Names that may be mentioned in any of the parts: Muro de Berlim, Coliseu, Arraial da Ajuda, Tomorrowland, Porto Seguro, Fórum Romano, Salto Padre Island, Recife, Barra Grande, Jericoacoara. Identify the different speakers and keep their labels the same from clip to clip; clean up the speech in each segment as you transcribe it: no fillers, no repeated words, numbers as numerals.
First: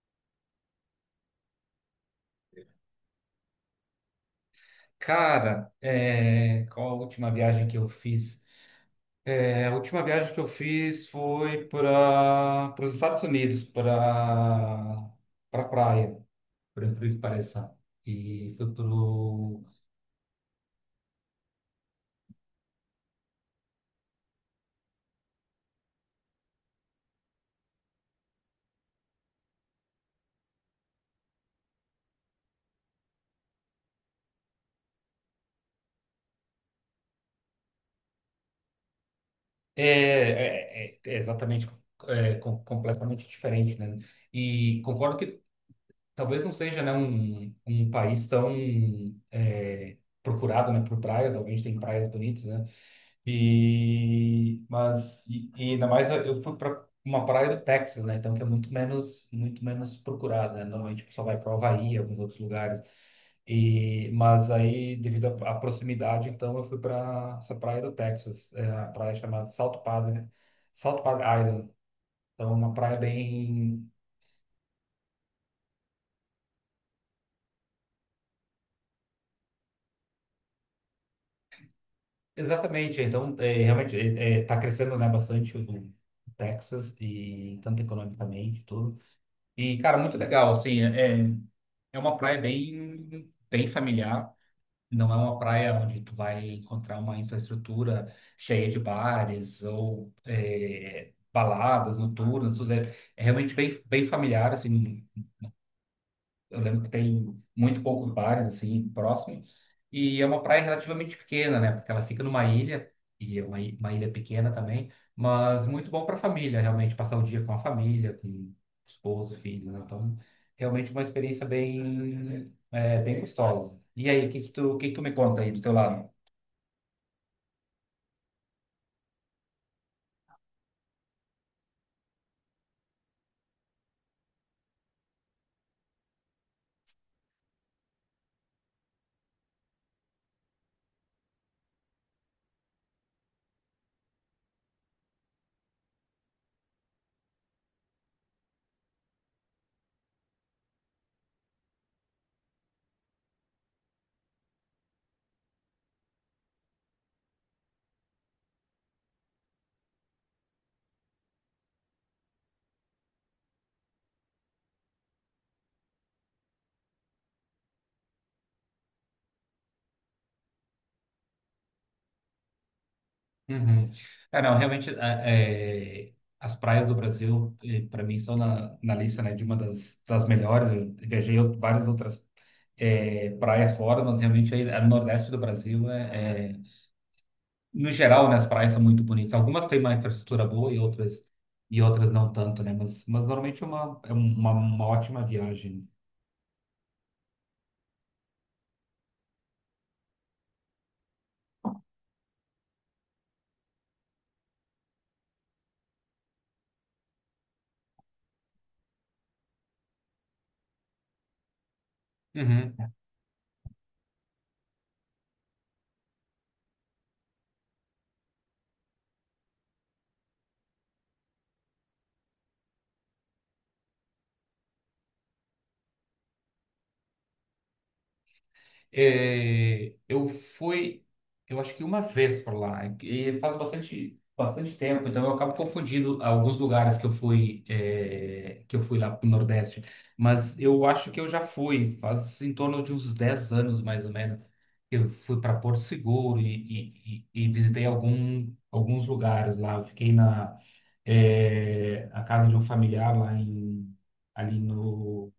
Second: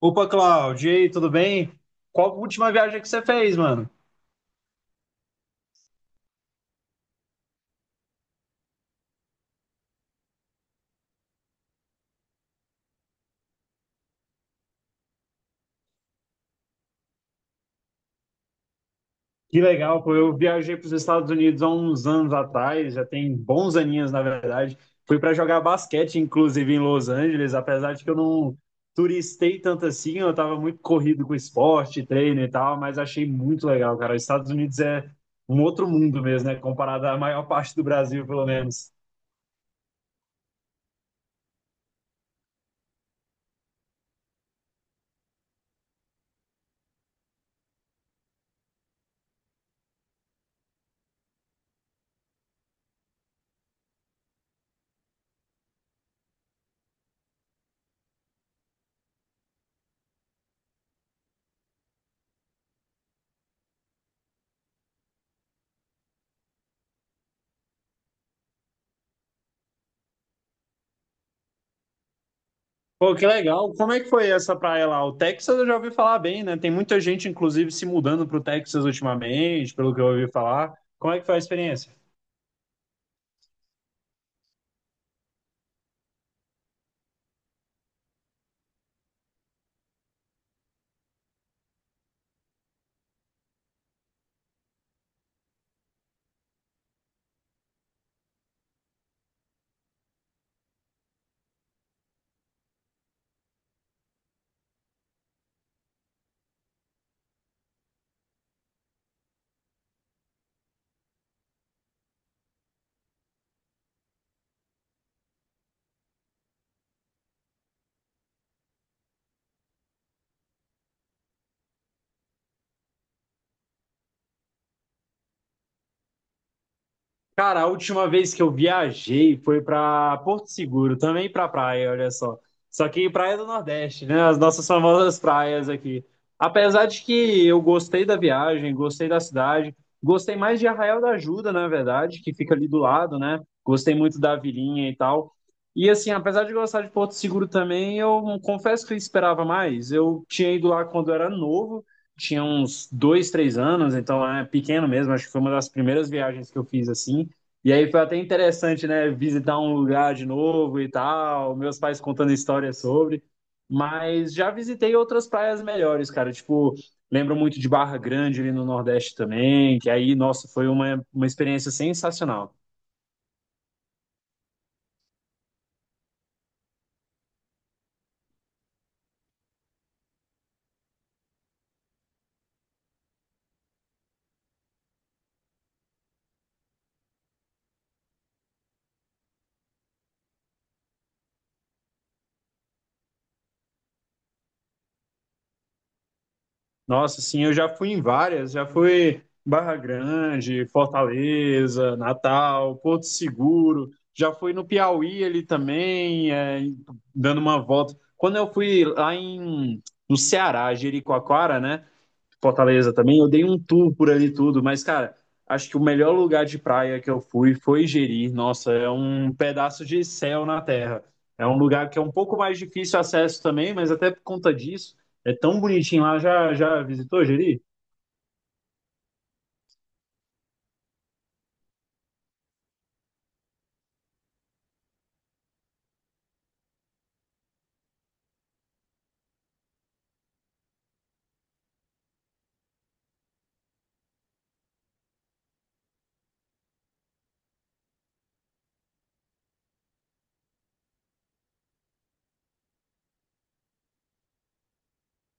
Speaker 1: Opa, Cláudio, e aí, tudo bem? Qual a última viagem que você fez, mano?
Speaker 2: Cara, qual a última viagem que eu fiz? A última viagem que eu fiz foi para os Estados Unidos, para praia, por incrível que pareça. E fui pro
Speaker 1: Que legal, pô. Eu viajei para os Estados Unidos há uns anos atrás, já tem bons aninhos, na verdade. Fui para jogar basquete, inclusive, em Los Angeles, apesar de que eu não. Turistei tanto assim, eu estava muito corrido com esporte, treino e tal, mas achei muito legal, cara. Os Estados Unidos é um outro mundo mesmo, né? Comparado à maior parte do Brasil, pelo menos.
Speaker 2: exatamente completamente diferente, né? E concordo que talvez não seja, né, um país tão é, procurado, né, por praias. Obviamente tem praias bonitas, né? E ainda mais eu fui para uma praia do Texas, né? Então que é muito menos procurada, né? Normalmente o pessoal vai para o Havaí, alguns outros lugares. E mas aí devido à proximidade, então eu fui para essa praia do Texas, é a praia chamada Salto Padre, Salto Padre Island. Então é uma praia
Speaker 1: Pô, que legal.
Speaker 2: bem.
Speaker 1: Como é que foi essa praia lá? O Texas eu já ouvi falar bem, né? Tem muita gente, inclusive, se mudando para o Texas ultimamente, pelo que eu ouvi falar. Como é que foi a experiência?
Speaker 2: Exatamente, então é, realmente está crescendo, né, bastante o Texas e tanto economicamente tudo. E cara, muito legal, assim, é uma praia bem familiar. Não é uma praia onde tu vai encontrar uma infraestrutura cheia de bares ou baladas noturnas. Tudo. É realmente bem familiar, assim, eu lembro que tem muito poucos bares assim próximos e é uma praia relativamente pequena, né? Porque ela fica numa ilha e é uma ilha pequena também, mas muito bom para família, realmente passar o dia com a família, com esposo, filho, né? Então, realmente uma experiência bem bem gostosa. E aí, o que que tu, o que que tu me conta aí do teu lado?
Speaker 1: Cara, a última vez que eu viajei foi pra Porto Seguro, também pra praia, olha só. Só que praia do Nordeste, né? As nossas famosas praias aqui. Apesar de que eu gostei da viagem, gostei da cidade, gostei mais de Arraial da Ajuda, na verdade, que fica ali do lado, né? Gostei muito da vilinha e tal. E assim, apesar de gostar de Porto Seguro também, eu confesso que eu esperava mais. Eu tinha ido lá quando era novo, tinha uns dois, três anos, então é pequeno mesmo. Acho que foi uma das primeiras viagens que eu fiz assim. E aí foi até interessante, né, visitar um lugar de novo e tal, meus pais contando histórias sobre, mas já visitei outras praias melhores, cara, tipo, lembro muito de Barra Grande ali no Nordeste também, que aí, nossa, foi uma experiência sensacional.
Speaker 2: Uhum. Não, realmente, as praias do Brasil, para mim, são na lista, né, de uma das melhores. Eu viajei várias outras praias fora, mas realmente aí, a Nordeste do Brasil, no geral, né, as praias são muito bonitas. Algumas têm uma infraestrutura boa e outras não tanto, né? Mas normalmente é uma ótima viagem.
Speaker 1: Nossa, sim, eu já fui em várias, já fui Barra Grande, Fortaleza, Natal, Porto Seguro, já fui no Piauí ali também, é, dando uma volta. Quando eu fui lá em, no Ceará, Jericoacoara, né?
Speaker 2: Uhum.
Speaker 1: Fortaleza também. Eu dei um tour por ali tudo, mas, cara, acho que o melhor lugar de praia que eu fui foi Jeri. Nossa, é um pedaço de céu na terra. É um lugar que é um pouco mais difícil acesso também, mas até por conta disso, é tão bonitinho lá. Já, já visitou Jeri?
Speaker 2: Eu fui, eu acho que uma vez por lá, e faz bastante, bastante tempo, então eu acabo confundindo alguns lugares que eu fui, que eu fui lá pro Nordeste. Mas eu acho que eu já fui, faz em torno de uns 10 anos mais ou menos. Eu fui para Porto Seguro e visitei alguns lugares lá. Eu fiquei a casa de um familiar lá ali no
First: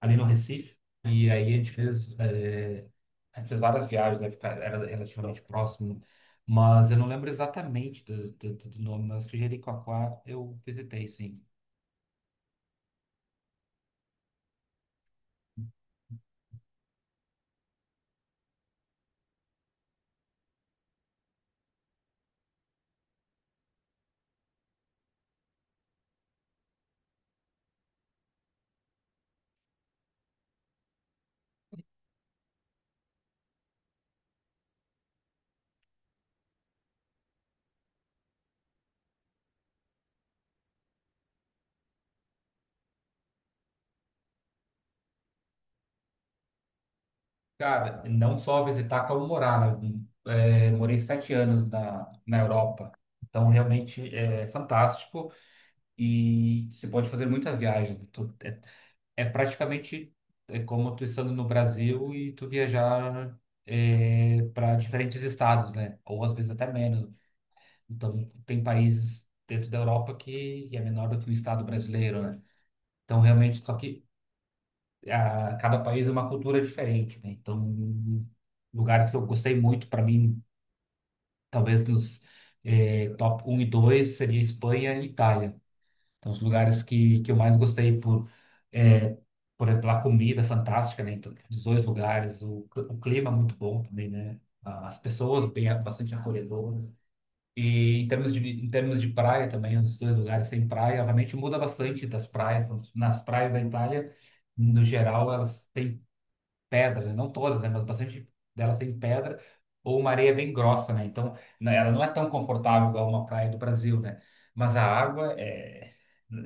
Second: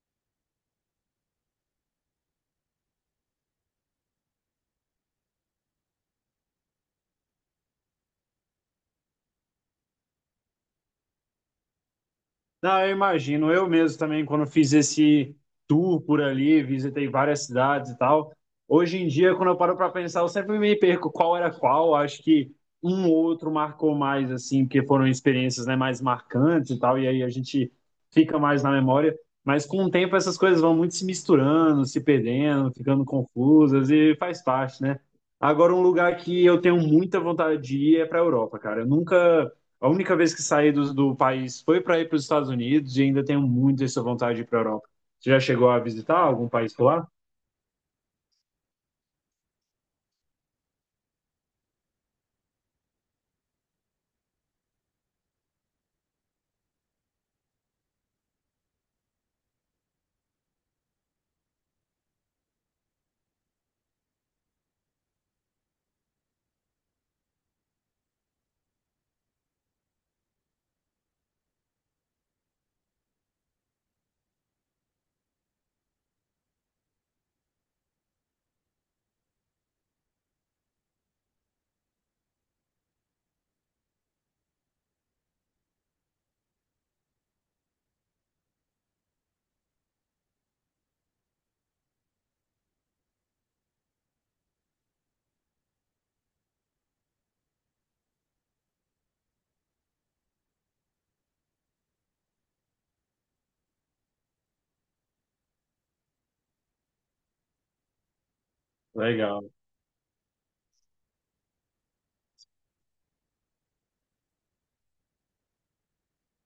Speaker 2: Recife. E aí a gente fez, a gente fez várias viagens, né? Porque era relativamente próximo, mas eu não lembro exatamente do nome, mas acho que Jericoacoara eu visitei, sim.
Speaker 1: Não, eu imagino. Eu mesmo também, quando fiz esse tour por ali, visitei várias cidades e tal. Hoje em dia, quando eu paro para pensar, eu sempre me perco qual era qual. Acho que um ou outro marcou mais, assim, porque foram experiências, né, mais marcantes e tal. E aí a gente fica mais na memória. Mas com o tempo, essas coisas vão muito se misturando, se perdendo, ficando confusas e faz parte, né? Agora, um lugar que eu tenho muita vontade de ir é para a Europa, cara. Eu nunca. A única vez que saí do país foi para ir para os Estados Unidos e ainda tenho muito essa vontade de ir para a Europa. Você já chegou a visitar algum país por lá?
Speaker 2: Cara, não só visitar, como morar, né? Morei sete anos na Europa, então realmente é fantástico. E você pode fazer muitas viagens. É praticamente é como tu estando no Brasil e tu viajar para diferentes estados, né? Ou às vezes até menos. Então, tem países dentro da Europa que, é menor do que o estado brasileiro, né? Então, realmente, só que ah, cada país é uma cultura diferente, né? Então, lugares que eu gostei muito, para mim, talvez nos eh, top um e dois, seria Espanha e Itália. Então, os lugares que eu mais gostei por, é, por exemplo, a comida fantástica, né? Então, os dois lugares, o clima é muito bom também, né? As pessoas bem, bastante acolhedoras. E em termos de, em termos de praia também, os dois lugares têm praia, obviamente muda bastante das praias. Nas praias da Itália, no geral, elas têm pedra, né? Não todas, né, mas bastante delas tem pedra
Speaker 1: Legal.
Speaker 2: ou uma areia bem grossa, né? Então, ela não é tão confortável igual uma praia do Brasil, né? Mas a água é,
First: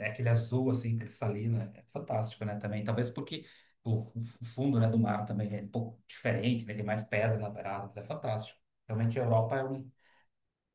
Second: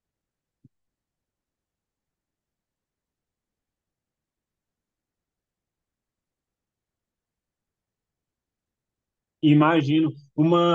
Speaker 2: é aquele azul assim cristalina, é fantástico, né? Também, talvez porque o fundo, né, do mar também é um pouco diferente, né? Tem mais pedra na beirada, mas é fantástico. Realmente a Europa é um,
Speaker 1: Imagino.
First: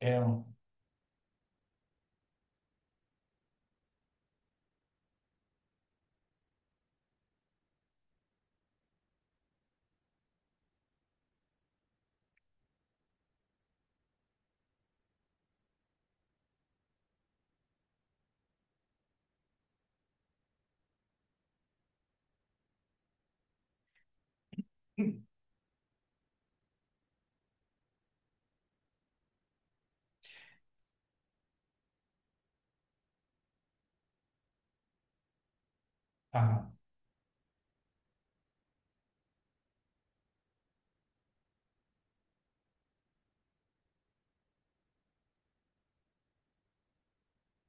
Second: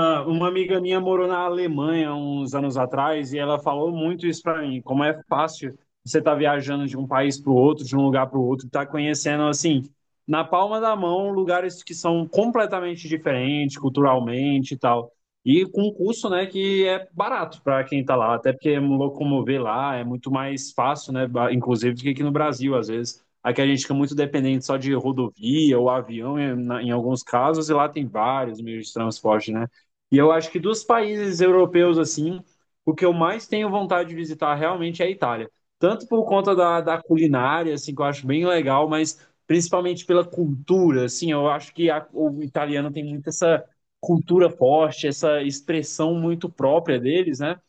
Speaker 2: é
Speaker 1: Uma
Speaker 2: um.
Speaker 1: amiga minha morou na Alemanha uns anos atrás e ela falou muito isso para mim, como é fácil você estar viajando de um país para o outro, de um lugar para o outro, estar conhecendo assim, na palma da mão, lugares que são completamente diferentes culturalmente e tal. E com um custo, né, que é barato para quem está lá, até porque locomover lá é muito mais fácil, né, inclusive do que aqui no Brasil às vezes. Aqui a gente fica muito dependente só de rodovia ou avião em alguns casos, e lá tem vários meios de transporte, né? E eu acho que dos países europeus, assim, o que eu mais tenho vontade de visitar realmente é a Itália. Tanto por conta
Speaker 2: Ah,
Speaker 1: da culinária, assim, que eu acho bem legal, mas principalmente pela cultura, assim, eu acho que o italiano tem muito essa cultura forte, essa expressão muito própria deles, né?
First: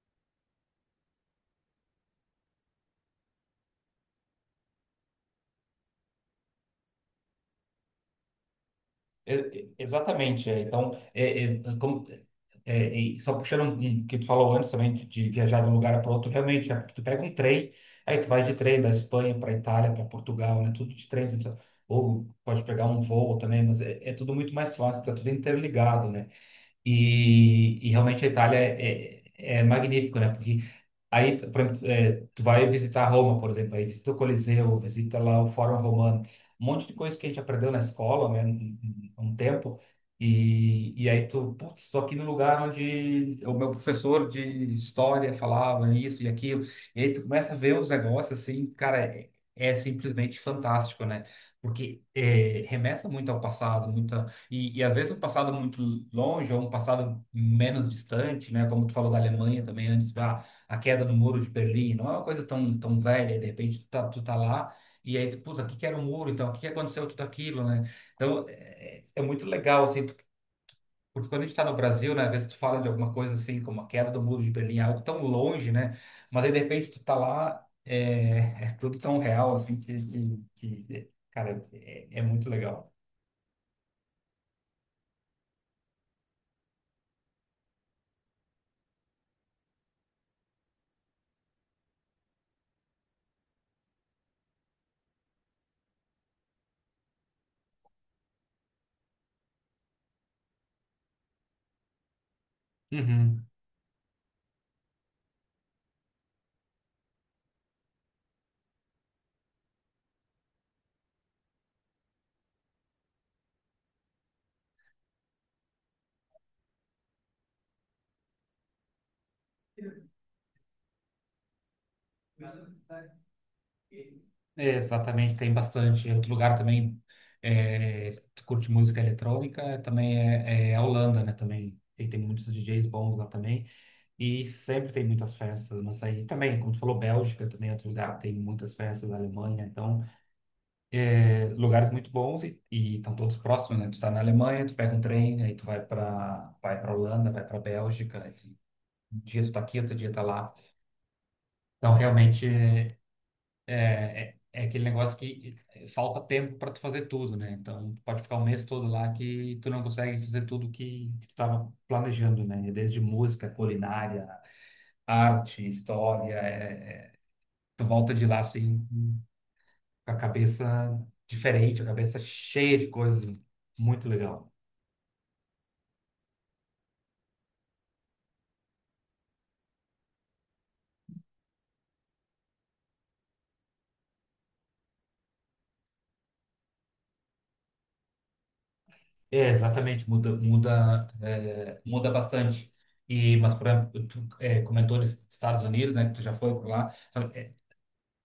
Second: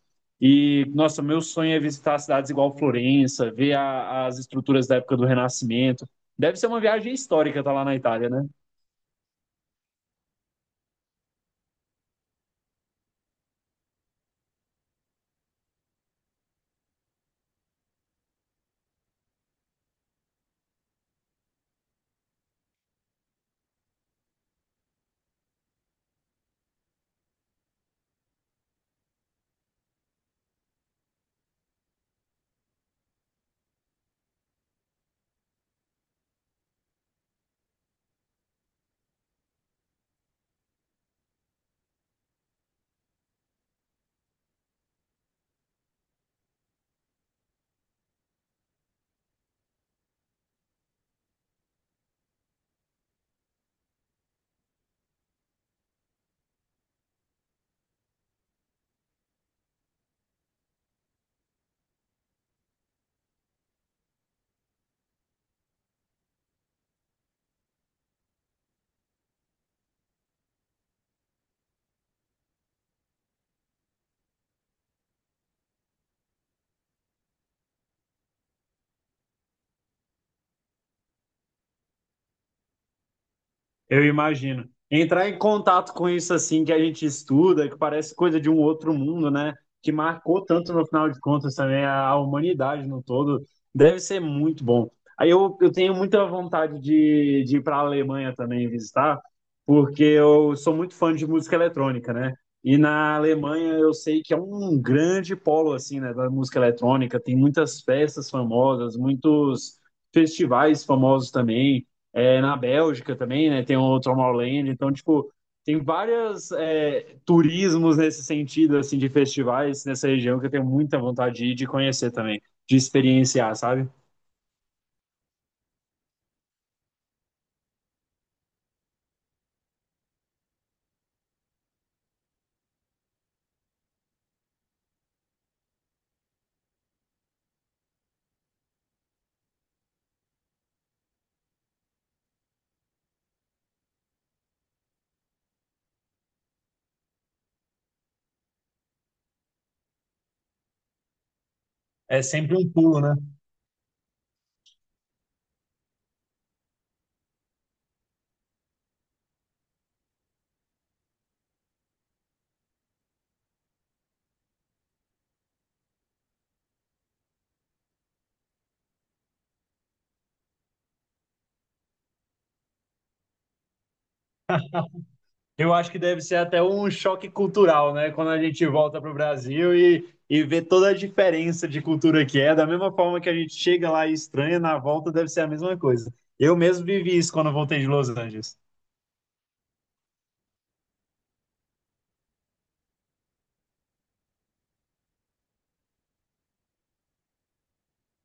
Speaker 1: E, nossa, meu sonho é visitar cidades igual Florença, ver as estruturas da época do Renascimento. Deve ser uma viagem histórica estar lá na Itália, né?
Speaker 2: Exatamente, é. Então, como, e só puxando um que tu falou antes também de viajar de um lugar para outro, realmente, é, porque tu pega um trem, aí tu vai de trem da Espanha para Itália, para Portugal, né? Tudo de trem, tu não precisa- ou pode pegar um voo também, mas é tudo muito mais fácil, porque é tudo interligado, né? E realmente a Itália é magnífico, né? Porque aí, por exemplo, tu vai visitar Roma, por exemplo, aí visita o Coliseu, visita lá o Fórum Romano, um monte de coisa que a gente aprendeu na escola, né, um tempo, e aí tu, putz, estou aqui no lugar onde o meu professor de história falava isso e aquilo, e aí tu começa a ver os negócios assim, cara, é simplesmente fantástico, né? Porque é, remessa muito ao passado, e às vezes um passado muito longe ou um passado menos distante, né? Como tu falou da Alemanha também antes, a queda do Muro de Berlim, não é uma coisa tão, tão velha, de repente tu tá lá e aí tu, puta, o que que era o muro então? O que que aconteceu tudo aquilo, né? Então, é muito legal, assim, tu- porque quando a gente tá no Brasil, né? Às vezes tu fala de alguma coisa assim, como a queda do Muro de Berlim, é algo tão longe, né? Mas aí de repente tu tá lá, é, é tudo tão real, assim, que, que cara, é muito legal.
Speaker 1: Eu imagino. Entrar em contato com isso assim que a gente estuda, que parece coisa de um outro mundo, né? Que marcou tanto no final de contas também a humanidade no todo, deve ser muito bom. Aí eu tenho muita vontade de ir para a Alemanha também visitar, porque eu sou muito fã de música eletrônica, né? E na
Speaker 2: Uhum.
Speaker 1: Alemanha eu sei que é um grande polo assim, né, da música eletrônica, tem muitas festas famosas, muitos festivais famosos também na Bélgica também, né? Tem o Tomorrowland, então, tipo, tem vários turismos nesse sentido, assim, de festivais nessa região que eu tenho muita vontade de ir, de conhecer também, de experienciar, sabe?
Speaker 2: É, exatamente, tem bastante. Outro lugar também que curte música eletrônica também é a Holanda, né? Também e tem muitos DJs bons lá também e sempre tem muitas festas. Mas aí também, como tu falou, Bélgica também é outro lugar tem muitas festas. Alemanha, então lugares muito bons e estão todos próximos, né? Tu tá na Alemanha, tu pega um trem, aí tu vai para vai para Holanda, vai para Bélgica. E um dia tu tá aqui, outro dia tá lá. Então
Speaker 1: É
Speaker 2: realmente
Speaker 1: sempre um
Speaker 2: é,
Speaker 1: pulo, né?
Speaker 2: é aquele negócio que falta tempo para tu fazer tudo, né? Então, tu pode ficar o mês todo lá que tu não consegue fazer tudo que tu estava planejando, né? Desde música, culinária, arte, história. Tu volta de lá assim, com a cabeça diferente, a cabeça cheia de coisas, né? Muito legal.
Speaker 1: Eu acho que deve ser até um choque cultural, né? Quando a gente volta para o Brasil e vê toda a diferença de cultura que é, da mesma forma que a gente chega lá e estranha, na volta deve ser a mesma coisa. Eu mesmo vivi isso quando eu voltei de Los Angeles.
Speaker 2: É, exatamente, muda, muda, muda bastante. E, mas, por exemplo, tu comentou nos Estados Unidos, né? Que tu já foi por lá.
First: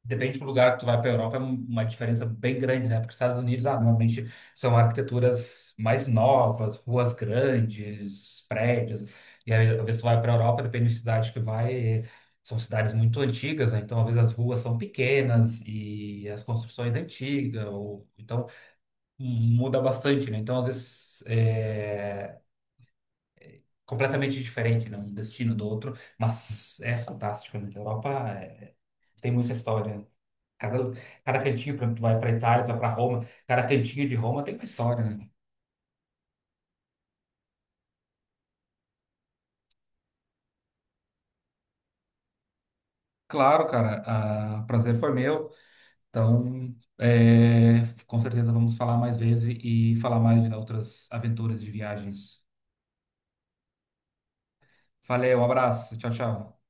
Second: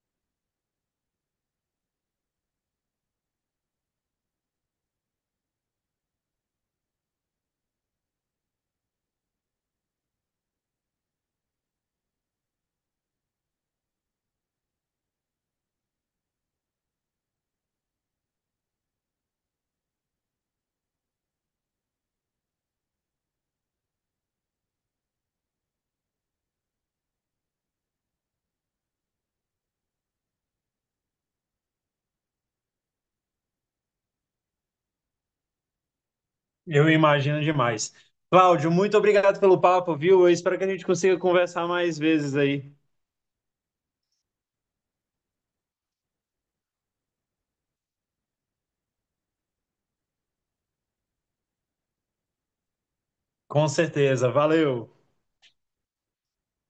Speaker 2: Depende do lugar que tu vai para a Europa, é uma diferença bem grande, né? Porque os Estados Unidos, ah, normalmente são arquiteturas mais novas, ruas grandes, prédios. E aí, às vezes tu vai para a Europa, depende da cidade que vai, são cidades muito antigas, né? Então, às vezes as ruas são pequenas e as construções antigas, ou, então muda bastante, né? Então, às vezes é completamente diferente, né? Um destino do outro, mas é fantástico, né? A Europa é- tem muita história, né? Cada, cada cantinho, por exemplo, tu vai para Itália, tu vai para Roma, cada cantinho de Roma tem uma história, né?
Speaker 1: Eu imagino demais. Cláudio, muito obrigado pelo papo, viu? Eu espero que a gente consiga conversar mais vezes aí.
Speaker 2: Claro, cara, o prazer foi meu. Então, com certeza vamos falar mais vezes e falar mais de outras aventuras de viagens.
Speaker 1: Com certeza. Valeu.
Speaker 2: Valeu, um abraço, tchau, tchau.